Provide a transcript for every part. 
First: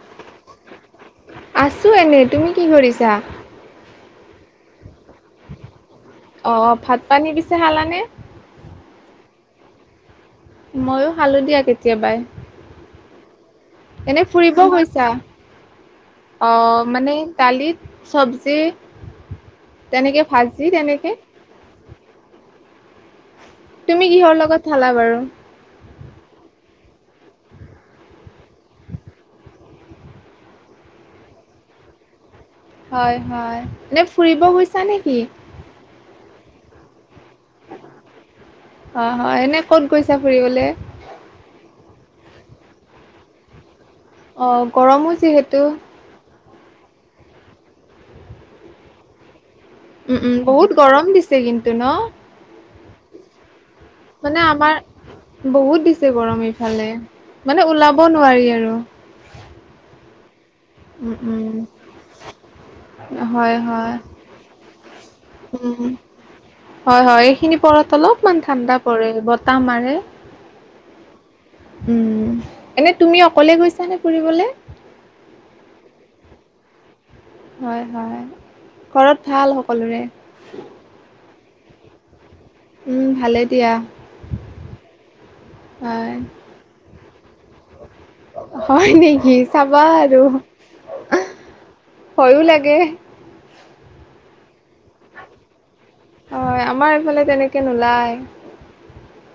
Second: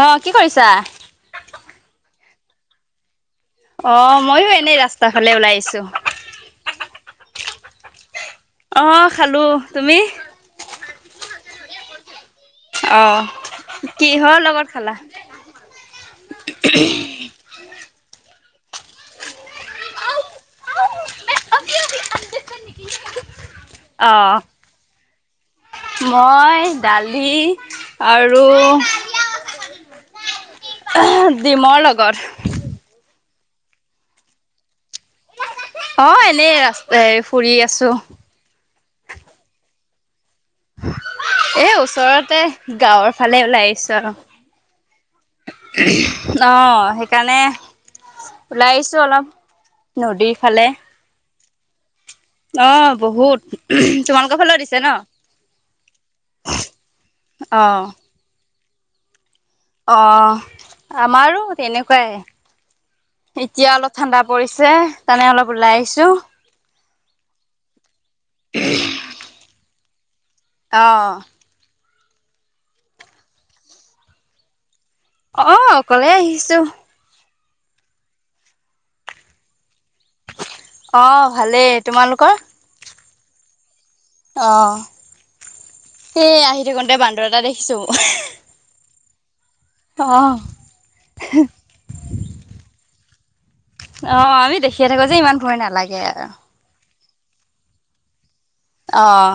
অ' কি কৰিছা? আছোঁ এনে, তুমি কি কৰিছা? অ মইয়ো এনেই ৰাস্তা ফালে ওলাই আহিছো। অ' ভাত-পানী পিছে খালানে? অ' খালো, তুমি? মইয়ো খালো দিয়া কেতিয়াবাই। অঁ এনে ফুৰিব গৈছা, অ মানে কালিত চব্জি যেনেকে ভাজি তেনেকে। [unintelligible] তুমি অ কিহৰ লগত খালা বাৰু মই দালি, আৰু ডিমৰ লগৰ। হয় হয় এনেই ফুৰিব গৈছা নেকি? অ এনেই ৰাস্তাই ফুৰি আছো অ হয় এনে ক'ত গৈছা ফুৰিবলে? এই ওচৰতে গাঁৱৰ ফালে ওলাই আহিছোঁ আৰু অ গৰমো যিহেতু অ সেইকাৰণে ওলাই আহিছো অলপ উম নদীৰ উম ফালে বহুত গৰম দিছে কিন্তু ন? অ বহুত তোমালোকৰ মানে ফালেও আমাৰ দিছে ন বহুত দিছে গৰম ইফালে অ মানে ওলাব নোৱাৰি আৰু। [unintelligible] অ উম আমাৰো উম তেনেকুৱাই। হয় এতিয়া হয় অলপ ঠাণ্ডা পৰিছে সেইকাৰণে অলপ ওলাই উম আহিছো। হয় হয় এইখিনি পৰত অলপমান ঠাণ্ডা পৰে বতাহ মাৰে। অ উম, এনে তুমি অকলে গৈছা নে ফুৰিবলে? অ অকলে আহিছো হয়- হয়, ঘৰত ভাল সকলোৰে? অ', ভালেই তোমালোকৰ? ভালে দিয়া। অ, হয়। সে আহি থাকোতে বান্দৰ এটা দেখিছো মই হয় নেকি? চাবা আৰু ভয়ো লাগে অ আমি দেখিয়ে থাকো যে ইমান ভয় নালাগে আৰু। মানে তেনেকৈ নোলায়। অঁ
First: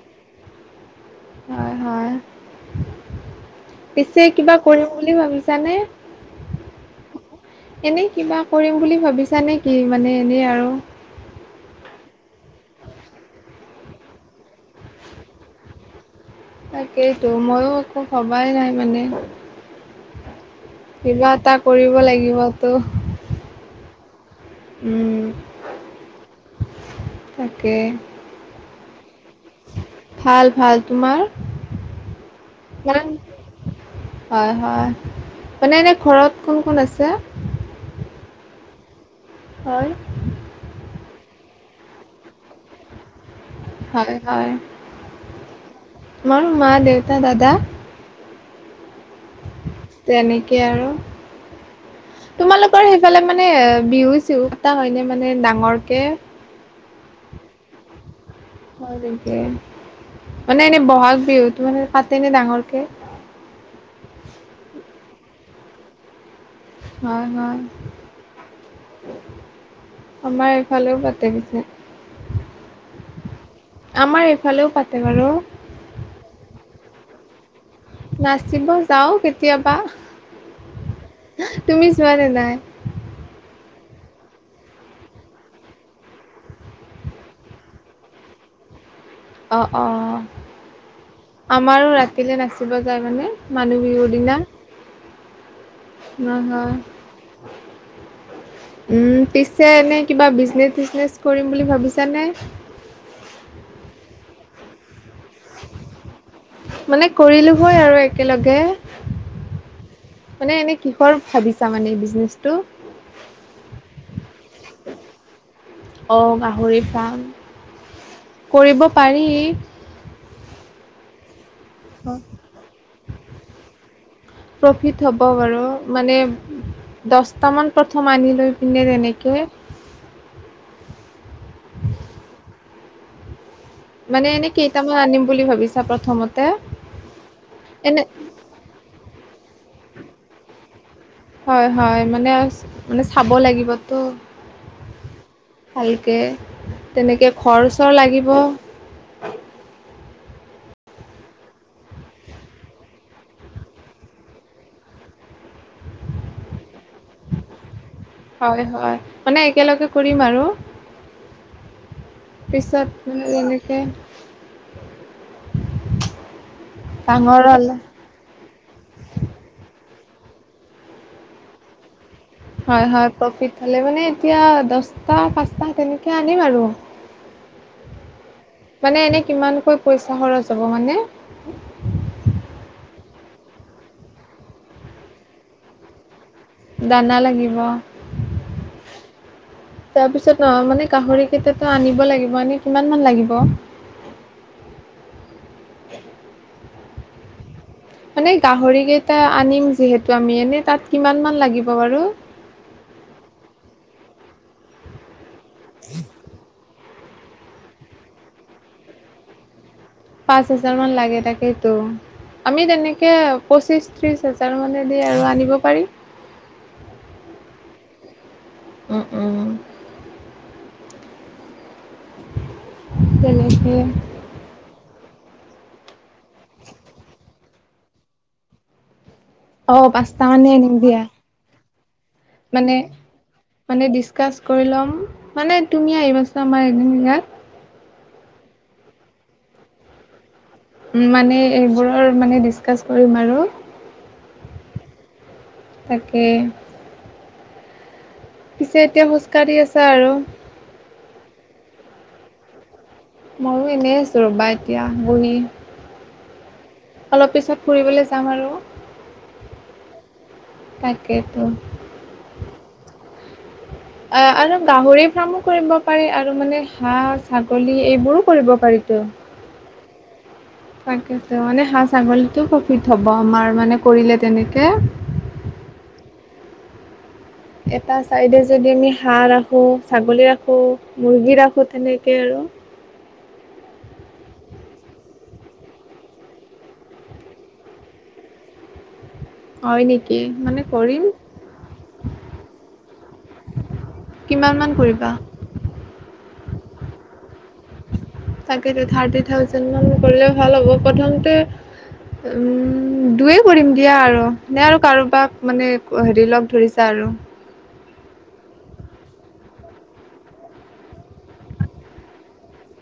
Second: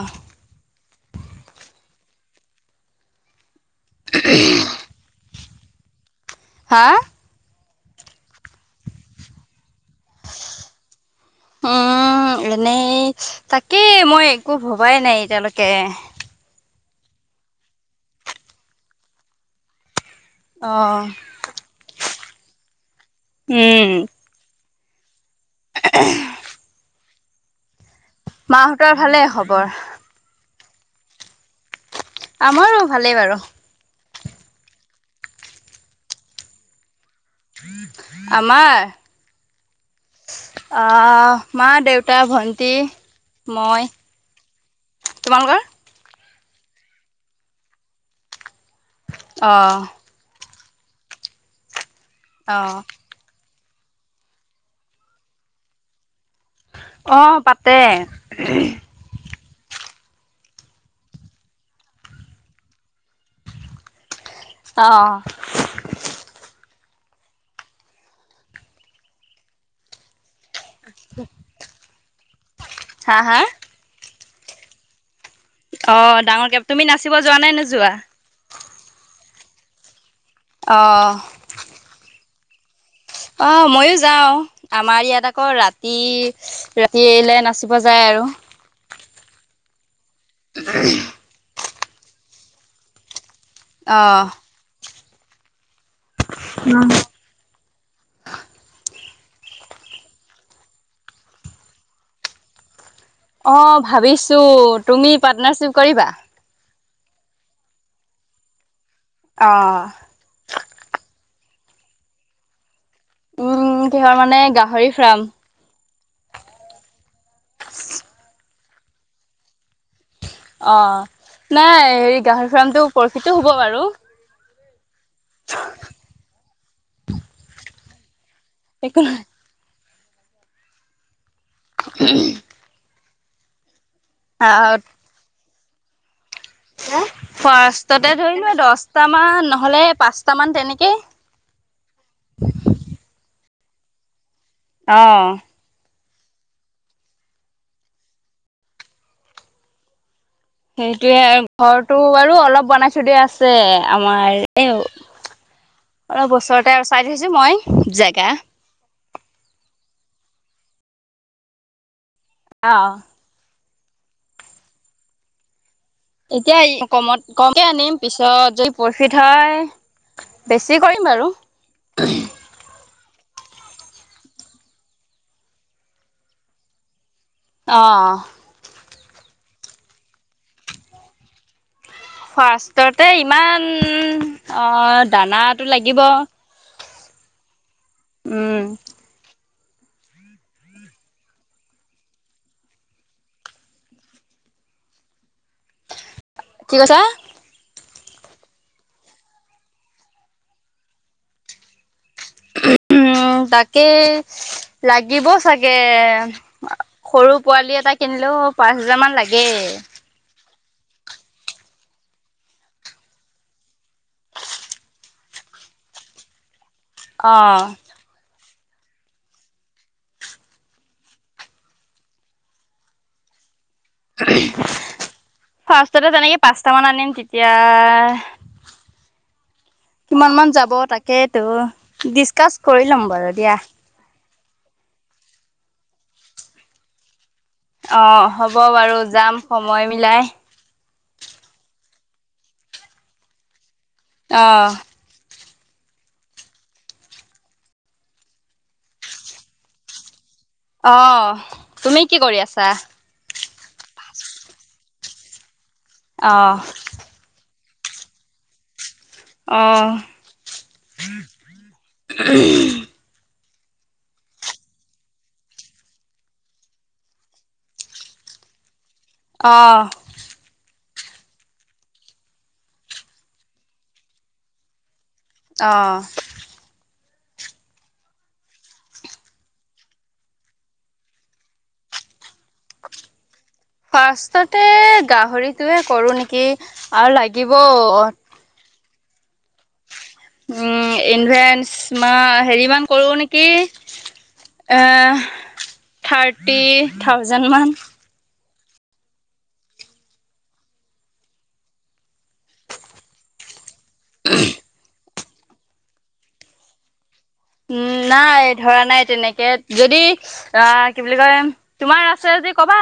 হয় হয়, পিছে কিবা কৰিম বুলি ভাবিছো চানে হা এনেই কিবা কৰিম বুলি ভাবিছা নে কি মানে এনেই আৰু উম এনেই তাকেই মই একো ভবাই নাই এতিয়ালৈকে তাকেইতো মইও একো ভবাই নাই মানে। অ', কিবা এটা কৰিব লাগিবতো, উম। উম [unintelligible] তাকে মাহঁতৰ ভালে খবৰ ভাল ভাল তোমাৰ? আমাৰো মানে ভালেই বাৰু। হয় হয়, মানে এনেই ঘৰত কোন কোন আছে? আমাৰ হয় আহ মা -দেউতা, ভণ্টি, মই হয় হয় তোমালোকৰ? মা, দেউতা, দাদা আহঁ তেনেকে আৰু অ', তোমালোকৰ সেইফালে মানে মানে বিহু চিহু পা হয়নে মানে ডাঙৰকে অ পাতে। হয় নেকি। মানে এনেই বহাগ বিহুতো মানে পাতেনে ডাঙৰকে। অ হয় হয় আমাৰ ইফালেও পাতে পিছে হা হা? আমাৰ এইফালেও পাতে বাৰু। অ ডাঙৰ কে তুমি নাচিব যোৱা নো নাচিব যাও কেতিয়াবা, অ', তুমি যোৱা নে নাই? অ মইয়ো যাওঁ আমাৰ ইয়াত আকৌ ৰাতি ৰাতিলে নাচিব যায় আৰু। অ অ ওমহ আমাৰো ৰাতিলৈ নাচিব যায় মানে মানুহ বিহুৰ অ'। দিনা। নহয়। [unintelligible] উম পিছে এনেই কিবা বিজনেছ চিজনেছ কৰিম বুলি ভাবিছানে? অ ভাবিছো তুমি পাৰ্টনাৰশ্বিপ কৰিবা। মানে কৰিলো হয় আৰু একেলগে, অ'। মানে এনে কিহৰ- ভাবিছা মানে এই বিজনেছটো। উম কিহৰ মানে গাহৰি ফাৰ্ম অহ গাহৰি ফাৰ্ম। কৰিব পাৰি। অ নাই হেৰি গাহৰি ফাৰ্মটো প্ৰফিটো হ'ব বাৰু। প্ৰফিট হ'ব বাৰু মানে দহটামান প্ৰথমে আনি লৈ পি একো নাই। তেনেকে উম! মানে এনে কেইটামান আনিম বুলি ভাবিছা প্ৰথমত। ফাৰ্ষ্টততে ধৰি লোৱা দহটামান নহলে পাঁচটা মান তেনেকেই হয় হয় মানে মানে চাব লাগিবতো। অ ভালকে তেনেকৈ খৰচৰ লাগিব। সেইটোয়ে ঘৰটো বাৰু অলপ বনাই থৈ দিয়া আছে আমাৰ এই অলপ ওচৰতে আৰু চাই থৈছো মই জেগা হয় হয় মানে একেলগে কৰিম আৰু অ পিছত। তাকে এতিয়া আহ কমত কমে আনিম পিছত যদি প্ৰফিত হয়। বেছি কৰিম বাৰু। হয় হয় প্ৰফিট হলে মানে এতিয়া দচটা, পাঁচটা তেনেকে আনিম আৰু। অ মানে এনে কিমানকৈ পইচা খৰচ হ'ব মানে। ফাৰ্ষ্টতে ইমান অ দানাটো লাগিব। দানা লাগিব। উম! তাৰপিছত অ মানে গাহৰি কেইটাতো আনিব লাগিব এনেই কিমান মান লাগিব। [unintelligible] [unintelligible] কি কৈছা। মানে গাহৰি কেইটা আনিম যিহেতু আমি এনেই তাত কিমান মান লাগিব বাৰু। তাকে লাগিব চাগে সৰু পোৱালি এটা কিনিলেও পাঁচ হোজাৰ মান লাগে। পাঁচ হাজাৰ মান লাগে তাকেইতো আমি তেনেকে পঁচিশ ত্ৰিশ হাজাৰ মানে দি আৰু আনিব পাৰি অ উম উম তেনেকে ফাৰ্ষ্টতে তেনেকে পাঁচট মান আনিম তেতিয়া অ পাঁচত কিমান মান মানে যাব নিম দিয়া তাকেইতো ডিচকাচ মানে কৰি ল'ম বাৰু দিয়া। মানে ডিচকাচ কৰি ল'ম মানে তুমি আহিবাচো আমাৰ এদিন ইয়াত অ হ'ব বাৰু যাম সময় মিলাই। উ মানে এইবোৰৰ মানে ডিচকাচ কৰিম আৰু আহ তাকে পিছে এতিয়া খোজ কাঢ়ি আছা আৰু অ তুমি কি কৰি আছা? মইয়ো এনেই আছোঁ ৰ'বা এতিয়া বহি। অ অলপ পিছত ফুৰিবলৈ যাম আৰু তাকেতো। আহ অ আৰু গাহৰি ফাৰ্মো কৰিব পাৰি আৰু মানে হাঁহ ছাগলী এইবোৰো কৰিব পাৰিতো অ তাকেতো মানে হাঁ ছাগলীতো প্ৰফিট হ'ব আমাৰ মানে কৰিলে তেনেকে আহঁ এটা চাইডে যদি আমি হাঁহ ৰাখো ছাগলী ৰাখো মুৰ্গী ৰাখো তেনেকে আৰু অ [unintelligible] ফাৰ্ষ্ট তে গাহৰিটোয়ে কৰো নেকি আৰু লাগিব হয় নেকি মানে উম কৰিম ইনভেঞ্চ মা হেৰি মান কৰো নেকি কিমান মান পোহিবা? ফিফটি থাউজেণ্ডমান। তাক থাৰ্টি থাজেন্ড মান কৰিলে ভাল হ'ব প্ৰথমতে উম দুয়ো কৰিম দিয়া আৰু নে আৰু কাৰোবাক মানে হেৰি লগ ধৰিছা আৰু উম নাই ধৰা নাই তেনেকে যদি অ কি বুলি কয় তোমাৰ আছে যদি ক কাবা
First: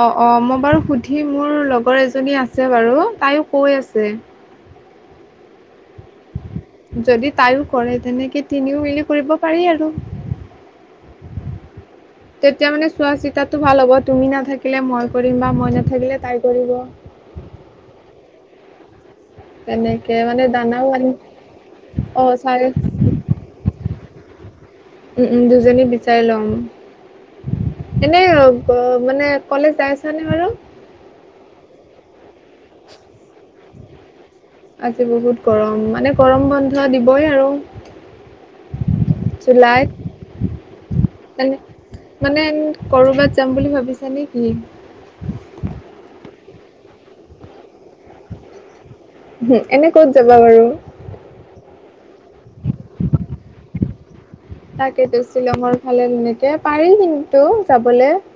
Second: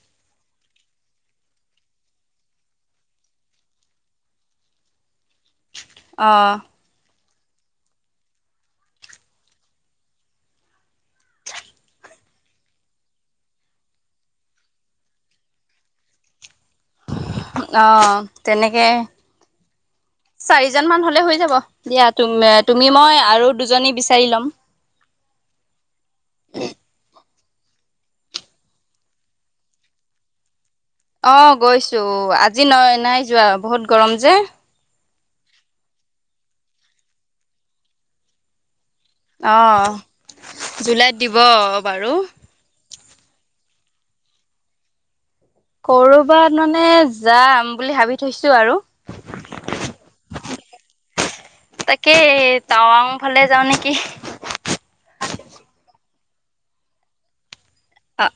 অ অ মই বাৰু সুধি মোৰ লগৰ এজনী আছে বাৰু তাইও কৈ আছে। আহ যদি তাইও কৰে তেনেকে তিনিও মিলি কৰিব পাৰি আৰু তেতিয়া মানে চোৱা চিতাটো ভাল হ'ব তুমি নাথাকিলে মই কৰিম বা মই নাথাকিলে তাই কৰিব। অ তেনেকে তেনেকে মানে দানাও চাৰিজন মান আনি হলে হৈ যাব দিয়া অ', চাৰে তুমি মই আৰু দুজনী বিচাৰ চাৰিলম উম উম দুজনী বিচাৰি লম। এনে মানে কলেজ যাই আছ নে বাৰু? অ গৈছো আজি নয় নাই যোৱা বহুত গৰম যে। আজি বহুত গৰম মানে গৰম বন্ধ দিবই আৰু জুলাইত আহ মানে কৰবাত যাম বুলি ভাবিছো। আছে নে কি কৰবাত মানে যাম। বুলি ভাবি থৈছো আৰু। এনে ক'ত যাবা বাৰু? তাকে টাৱাং ফালে যাওঁ নেকি। তাকেতো শ্বিলঙৰ ফালে এনেকে পাৰিল কিন্তু। যাবলে। অ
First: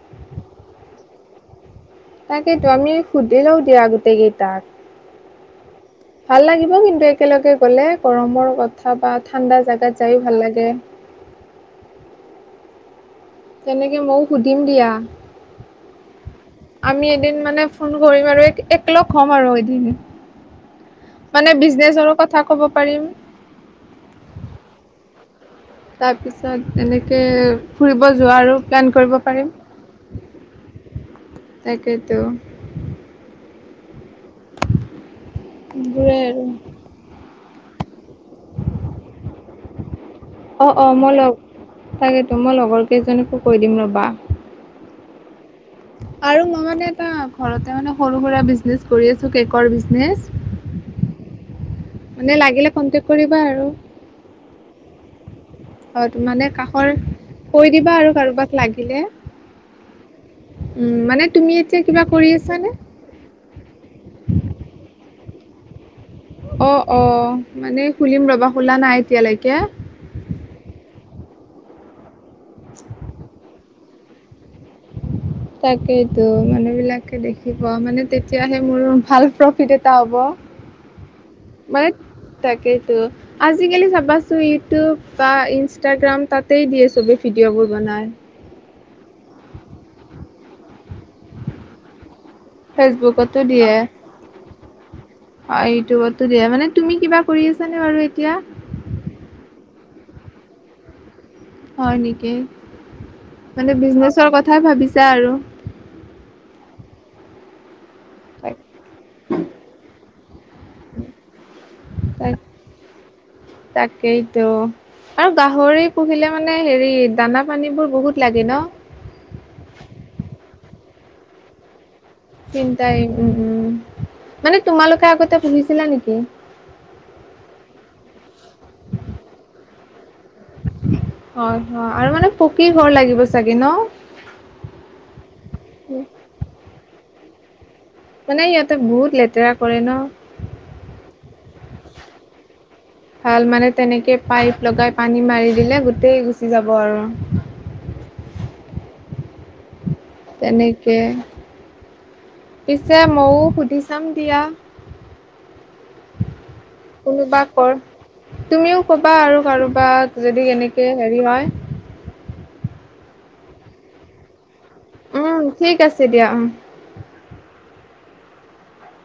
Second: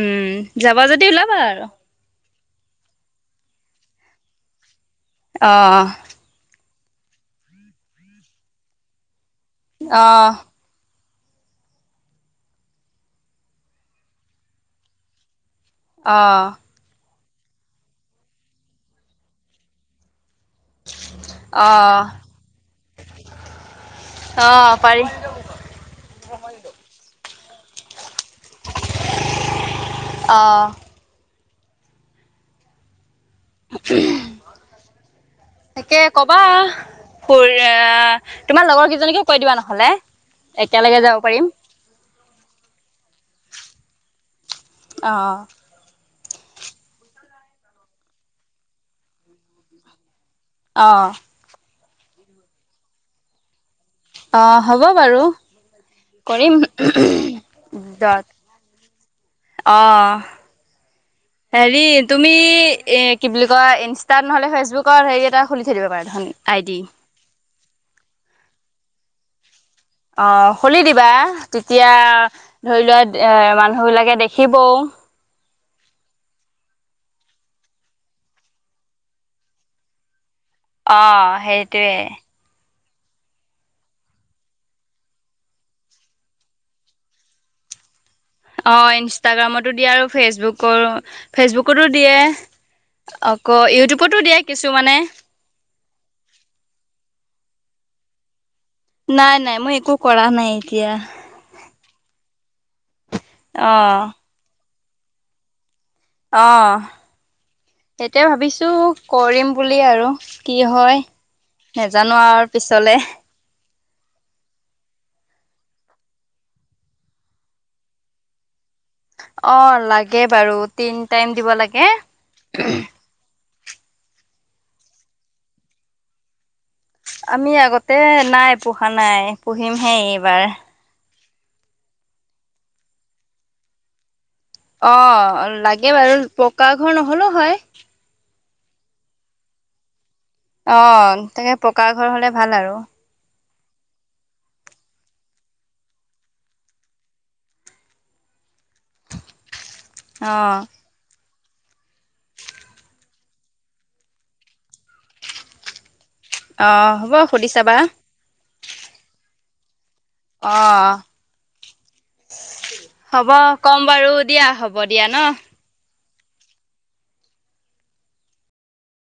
উম যাবা যদি ওলাবা আৰু তাকেইো আমি সুধি লও দিয়া গোটেই কেইটাক। অ। ভাল লাগিব কিন্তু একেলগে গ'লে গৰমৰ কথা বা। ঠাণ্ডা জোগাত যায়ো অ', ভাল লাগে। তেনেকে ময়ও সুধিম দিয়া। অ। আমি এদিন মানে ফোন কৰিম আৰু এককলগ হ'ম আৰু এদিন। মানে অ', বিজনেচৰ কথা কব পাৰিম। অ', পাৰি তাৰপিছত এনেকে ফুৰিব। কত যোৱা আৰু প্লেন কৰিব পাৰিম অ', তাকেই টো। [inaudible] সেইবোৰে আৰু তোমাৰ লগৰ কেইজনীকো কৈ দিবা নহলে। অ অ একেলগে মই যাব লগ পাৰিম তাকেতো মই লগৰ কেইজনীকো কৈ দিম ৰ'বা। অ। আৰু মনতে সৰু কিবা বিজনেচ কৰি কেকৰ বিজনেচ। অ। মানে লাগিলে কনটেক কৰিবা আৰু। অ হ'ব বাৰু। অ তো মানে কৰিম কাষৰ কৈ দিবা আৰু যত কাৰোবাক লাগিলে। অ উম মানে তুমি এতিয়া হেৰি কিবা কৰি তুমি আছানে? এ কি বুলি। ইনষ্টাত নহলে ফেচবুকত হেৰি এটা খুলি থৈ দিব পাৰা। দেখোন। আই অ ডি অ মানে খুলিম ৰবা খোলা নাই এতিয়ালৈকে। অ খুলি দিবা তেতিয়া ধৰি লোৱা এ মানুহ বিলাকে দেখিবও। তাকেইতো মানুহ বিলাকে দেখিব মানে তেতিয়াহে মোৰ ভাল প্ৰফিট এটা হ'ব। অ সেইটোৱে। ত' আজিকালি চাবাচোন ইউটিউব বা ইনষ্টাগ্ৰাম তাতেই দিয়ে চবেই ভিডিঅ'বোৰ বনায়। অঁ ইনষ্টাগ্ৰামতো দিয়ে আৰু ফেচবুকৰো ফেচবুকতো দিয়ে। ফেচবুকতো আকৌ দিয়ে। ইউটিউবতো দিয়া কিছু অ ইউটিউবতো দিয়া মানে তুমি কিবা কৰি আছানে বাৰু এতিয়া। নাই নাই মই একো কৰা নাই এতিয়া। হয় নেকি মানে অ', বিজনেচৰ কথাই ভাবিছা আৰু। অ। এতিয়া ভাবিছো কৰিম বুলি আৰু কি হয় নেজানো তাক আৰু পিছলে। তাকেইতো। আৰু গাহৰি পুহিলে মানে হেৰি দানা পানীবোৰ বহুত লাগে ন। অ লাগে বাৰু তিন টাইম দিব লাগে। তিন টাইম উম উম মানে তোমালোকে আগতে পুহিছিলা নেকি। আমি আগতে নাই পোহা নাই পুহিমহে এইবাৰ। হয় হয় অ লাগে বাৰু পকা ঘৰ নহলেও হয়। মানে ইয়াতে বহুত লেতেৰা কৰে ন। অ তাকে পকা ঘৰ হলে ভাল আৰু। ভাল মানে তেনেকৈ পাইপ লগাই পানী মাৰি দিলে গোটেই গুচি যাব আৰু । [unintelligible] তেনেকে পিছে ময়ো সুধি চাম দিয়া অ', হ'ব কোনোবা সুধি কৰ চাবা। তুমিও কবা আৰু,, কাৰোবা যদি অ কেনেকে হেৰি হয় হ'ব কম বাৰু দিয়া হ'ব দিয়া ন! তেতিয়া অ'।